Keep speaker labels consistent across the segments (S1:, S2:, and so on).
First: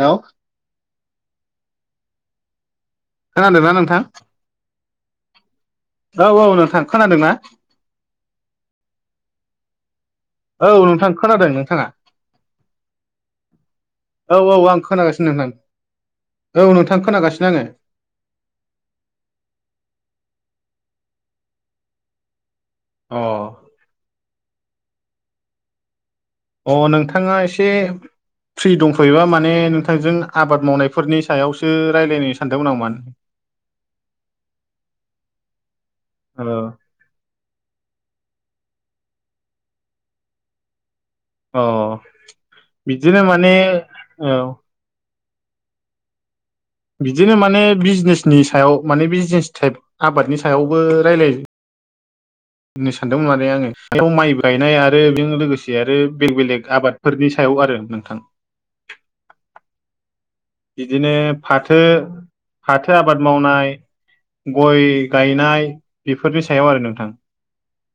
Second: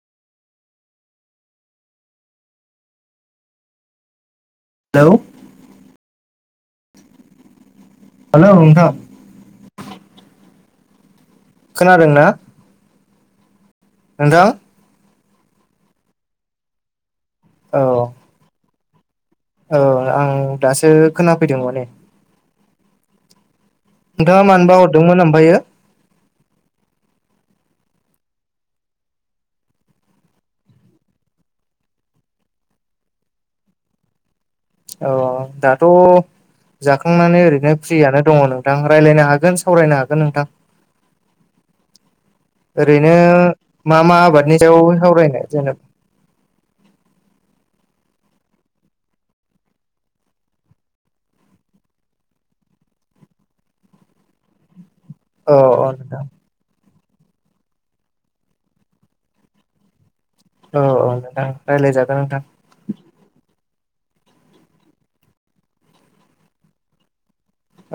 S1: Hello! खोनादोंना नोंथां?
S2: Hello
S1: औ औ नोंथां खोनादोंना?
S2: हेलौ नोंथां।
S1: औ नोंथां खोनादों नों
S2: खोनादों ना?
S1: औ औ आं खोनागासिनो नोंथां, औ नोंथां खोनागासिनो आंङो।
S2: औ। औ आं दासो खोनाफैदों माने।
S1: अ।
S2: नोंथाङा मानोबा हरदोंमोन ओमफ्रायो?
S1: अ नोंथाङा एसे फ्रि दंफैयोबा माने नोंथांजों आबाद मावनायफोरनि सायावसो रायज्लायनो सानदोंमोन आं माने। [unintelligible]
S2: औ औ दाथ'
S1: माने
S2: जा खांनानै ओरैनो फ्रियानो दङ नोंथां रायज्लायनो हागोन सावरायनो हागोन नोंथां।
S1: औ अ
S2: ओरैनो
S1: बिदिनो माने
S2: मा मा
S1: औ
S2: आबादनि सायाव सावरायनो जेनो
S1: बिदिनो माने बिजनेसनि सायाव माने बिजनेस टाइप। आबादनि सायावबो रायलाय नो सानदोंमोन माने आङो। बेयाव माइ गायनाय आरो बेजों
S2: औ
S1: लोगोसे
S2: औ
S1: आरो
S2: नोंथां
S1: बेलेग बेलेग आबादफोरनि सायाव आरो नोंथां।
S2: औ औ
S1: बिदिनो
S2: नोंथां
S1: फाथो
S2: रायज्लायजागोन नोंथां
S1: फाथो आबाद मावनाय गय गायनाय बेफोरनि सायाव आरो नोंथां।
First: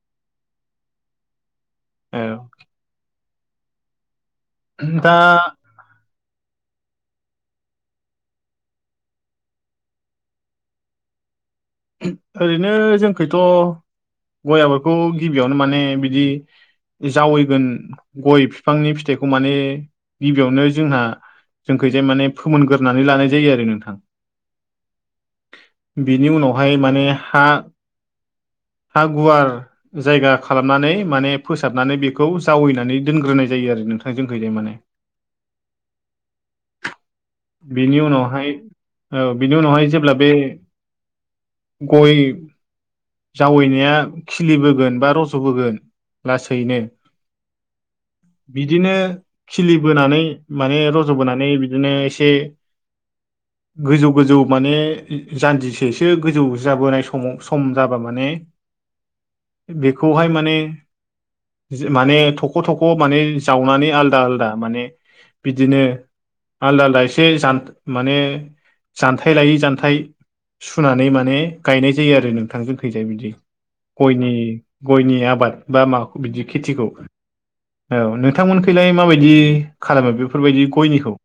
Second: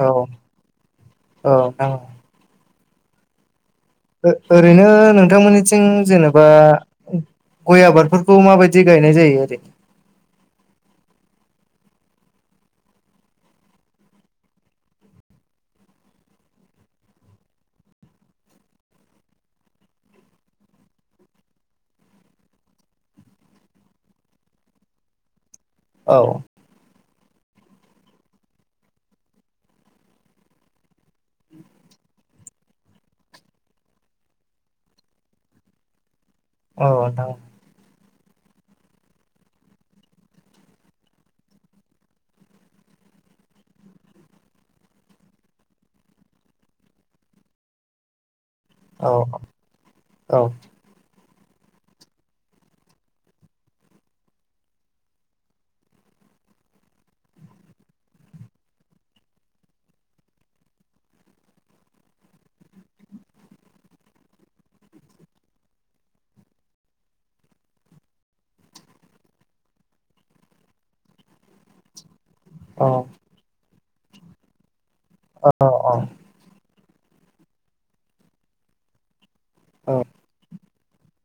S2: औ औ ओं
S1: औ।
S2: ओ ओरैनो
S1: दा
S2: नोंथांमोननि थिं जेनोबा गय आबादफोरखौ माबायदि गायनाय जायो ओरै?
S1: ओरैनो जोंनिखैथ' गयाबखौ गिबियावनो माने बिदि जावैगोन गय बिफांनि फिथाइखौ माने गिबियावनो जोंहा जोंखौ जाय माने फोमोनगोरनानै लानाय जायो आरो नोंथां।
S2: औ
S1: बिनि उनावहाय माने हा हा गुवार जायगा खालामनानै माने फोसाबनानै बेखौ जावैनानै दोनग्रोनाय जायो आरो नोंथां जोंनिखैजाय माने।
S2: औ नोंथां।
S1: बेनि उनावहाय औ बिनि उनावहाय जेब्ला बे गय जावैनाया खिलिबोगोन बा रज'बोगोन लासैनो बिदिनो
S2: औ
S1: खिलि बोनानै
S2: औ
S1: माने र ज बोनानै बिदिनो एसे गोजौ गोजौ माने जानदिसैसो एसे गोजौ जाबोनाय समाव सम जाबा माने बेखौहाय माने माने थख' थख' माने जावनानै आलदा आलदा माने बिदिनो आलदा आलदा एसे ज माने जानथाय लायै जान्थाय सुनानै माने गायनाय जायो आरो नोंथां जोंखैजाय बिदि गयनि गयनि आबाद
S2: औ
S1: बा
S2: औ
S1: मा बिदि खेथिखौ औ नोंथांमोनखैलाय माबायदि
S2: औ
S1: खालामो बेफोरबायदि गयनिखौ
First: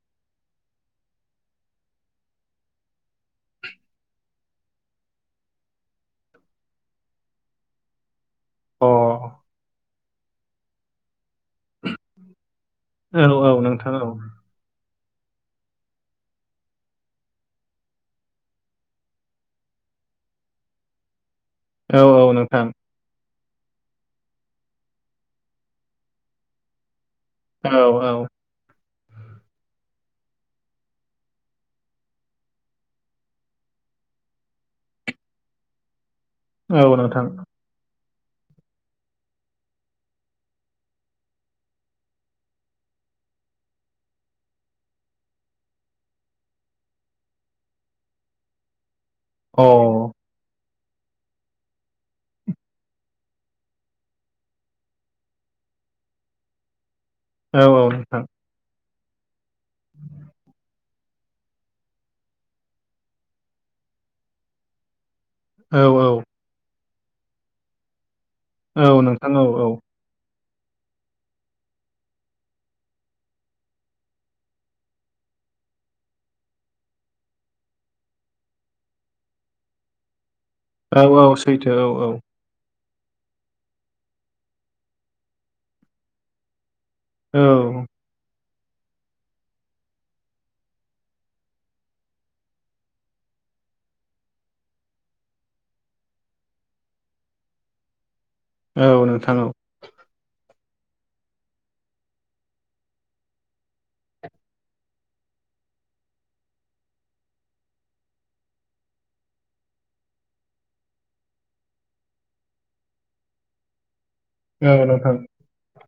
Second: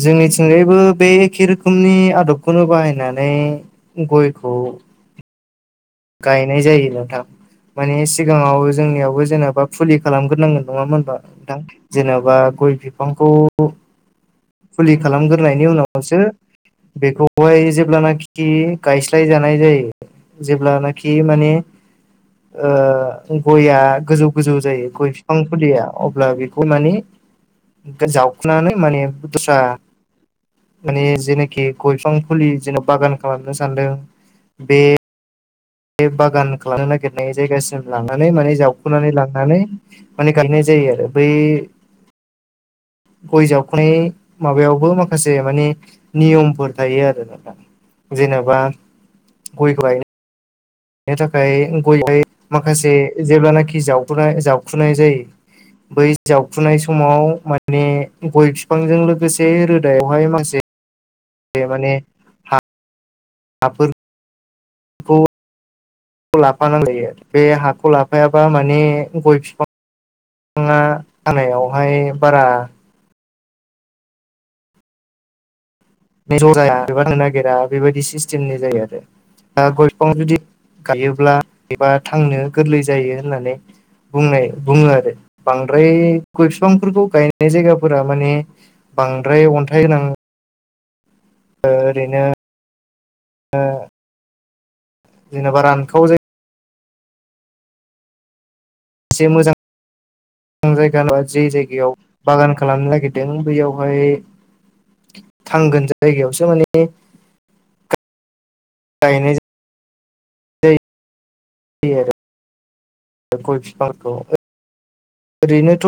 S2: जोंनिथिंगायैबो बे एखे रोखोमनि आदबखौनो बाहायनानै गयखौ गायनाय जायोल' था मानिे सिगाङाव
S1: अ
S2: जोंनियावबो जेनेबा फुलि खालामग्रोनांगोन नङामबा नोंथां जेन'बा गय
S1: औ
S2: बिफांखौ
S1: औ नोंथां औ
S2: फुलि खालामग्रोनायनि उनावसो बेखौहाय जेब्लानाखि गायस्लाय जानाय जायो जेब्लानाखि माने
S1: औ औ नोंथां
S2: गयया गोजौ गोजौ जायो गय बिफां फुलिया अब्ला बेखौ माने
S1: औ औ
S2: जावखनानै माने दस्रा माने जेनाखि गयफां फुलि जेन' बागान खालामनो सानदों बे बे बागान खालामनो
S1: औ नोंथां
S2: नागिरनाय जायगासिम लानानै माने जावखुनानै लांनानै माने गायनाय जायो आरो बै गय जावख'नाय माबायावबो माखासे माने नियमफोर थायो आरो ना जेनेबा
S1: ओ
S2: बे थाखाय गय गाय माखासे जेब्लानाखि जावखुना जावखुनाय जायो बै जावखुनाय समाव माने
S1: औ नोंथां
S2: गय फिफांजों लोगोसे रोदायावहाय मासे बे माने हाफोर खौ
S1: औ औ
S2: लाफाना जायो बे हाखौ लाफायाबा माने
S1: औ नोंथां
S2: गय फिफां
S1: औ
S2: फाङा हानायावहाय बारा ज' जाया बारनो नागिरा बेबायदि सिस्टेमनि जायो आरो दा गय बिफां जुदि
S1: औ औ
S2: गायोब्ला
S1: सैथो
S2: एबा
S1: औ
S2: थांनो गोरलै जायो होननानै बुंनाय बुङो आरो बांद्राय गय फिफांफोरखौ
S1: औ
S2: गायनाय जायगाफोरा माने बांद्राय अन्थाइ गोनां ओ ओरैनो ओ जेनेबा रानखाव जायो
S1: औ
S2: एसे मोजां
S1: [inaudible]
S2: जायगा जे जायगायाव बागान खालामनो नागिरदों बैयावहाय थांगोन जायगायावसो माने गायनाय जायो दि आरो बे गय फिफांखौ
S1: औ नोंथां
S2: ओरैनोथ'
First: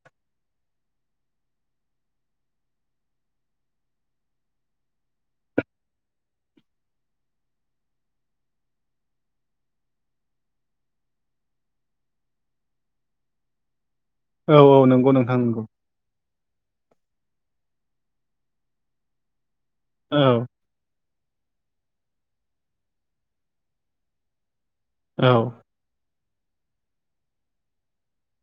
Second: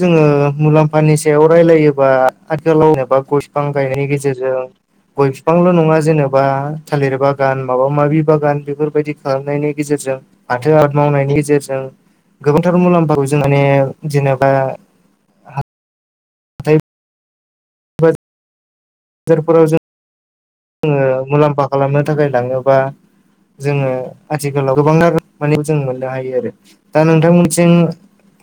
S2: जोङो मुलाम्फानि सायाव रायलायोबा आथिखालाव जेनेबा गय बिफां गायनायनि गेजेरजों गय बिफांल' नङा जेनेबा थालिर बागान माबा माबि बागान बेफोरबायदि खालामनायनि गेजेरजों फाथो आबाद मावनायनि गेजेरजों गोबांथार मुलाम्फाखौ जों माने जेनेबा
S1: औ औ नंगौ नोंथां नंगौ
S2: हाथाय [unintelligible] फोराव जों
S1: औ
S2: जोङो मुलाम्फा खालामनो थाखाय लाङोबा जोङो आथिखालाव गोबांथार
S1: औ
S2: माने जों मोननो हायो आरो दा नोंथांमोनथिं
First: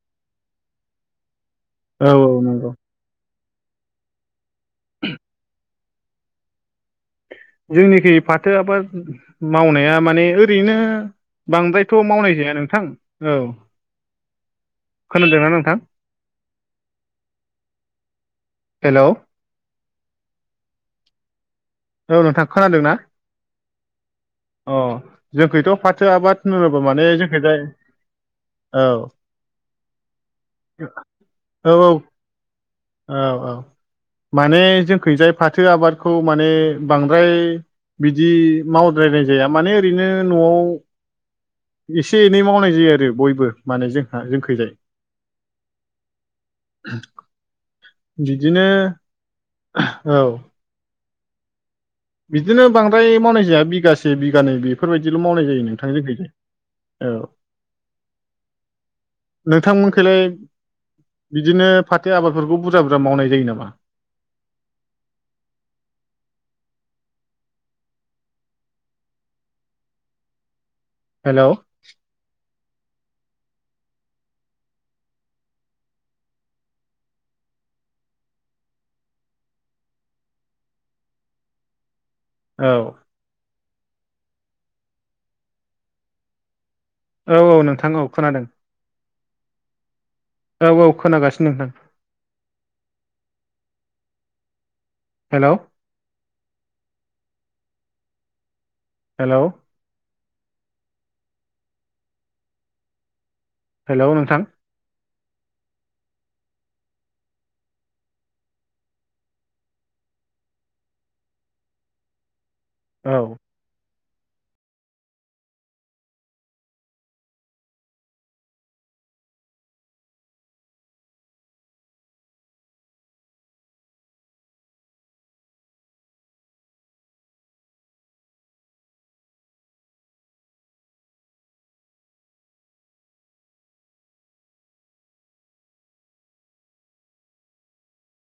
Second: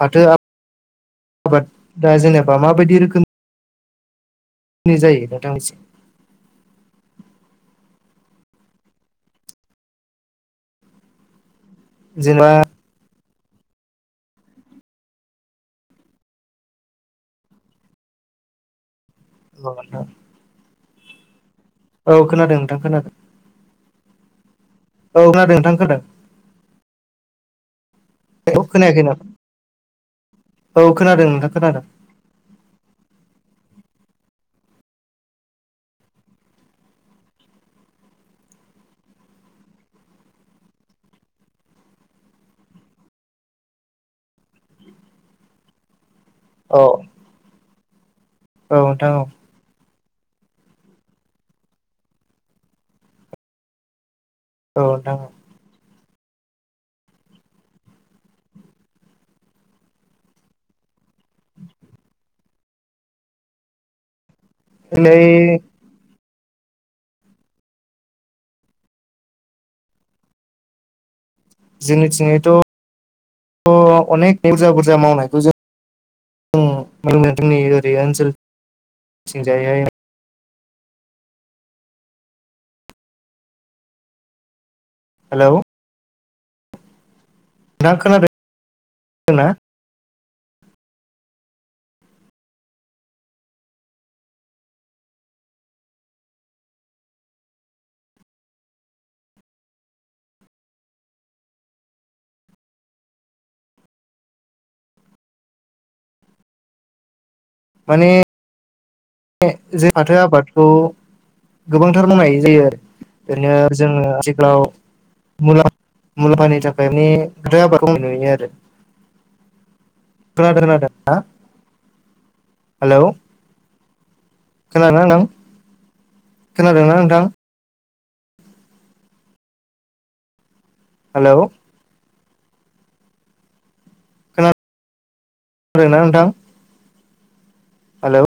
S2: फाथो आबाद [unintelligible] दा
S1: औ
S2: जेनेबा
S1: नंगौ
S2: माबायदि रोखोम नि जायो नोंथां एसे
S1: जोंनिखै फाथो आबाद मावनाया माने ओरैनो बांद्रा थ' मावनाय जाया नोंथां औ खोनादोंना नोंथां? हेलौ
S2: [unintelligible] औ खोनादों नोंथां खोनादों
S1: ओ
S2: औ खोनादों
S1: जोंखैथ'
S2: नोंथां
S1: फाथो
S2: खोनादों
S1: आबाद होनोबा माने जोंखैजाय औ
S2: खोनायाखै नों औ खोनादों नोंथां
S1: औ
S2: खोनादों
S1: औ औ औ माने जोंखैजाय फाथो आबादखौ माने बांद्राय बिदि मावद्रायनाय जाया माने ओरैनो न'आव एसे एनै मावनाय जायो आरो बयबो माने जोंहा जोंखैजाय
S2: औ
S1: बिदिनो
S2: नोंथां औ
S1: औ बिदिनो बांद्राय मावनाय जाया बिगासे बिगानै
S2: औ नोंथां
S1: बेफोरबायदिल'
S2: औ
S1: मावनाय जायो [unintelligible] औ नोंथांमोनखैलाय बिदिनो फाथो आबादफोरखौ बुरजा बुरजा मावनाय जायो नामा?
S2: [unintelligible]
S1: हेलौ
S2: जोंनिथिंजायथ' अनेक बुरजा बुरजा मावनायखौ जों आ [unintelligible] जोंनि ओरै ओनसोलथिंजायहाय
S1: औ
S2: हेलौ
S1: औ औ नों
S2: थां खोनादोंना?
S1: औ औ खोनागासिनो नोंथां हेलौ हेलौ हेलौ नोंथां
S2: माने जों फाथो आबादखौ गोबांथार मावनाय जायो आरो
S1: औ
S2: ओरैनो जोङो आथिखालाव मुलाम्फानि थाखाय माने फाथो आबादखौ नुयो आरो। [unintelligible] हेलौ खोनादों ना नोंथां खोनादोंना नोंथां? हेलौ खोनादों ना नोंथां? हेलौ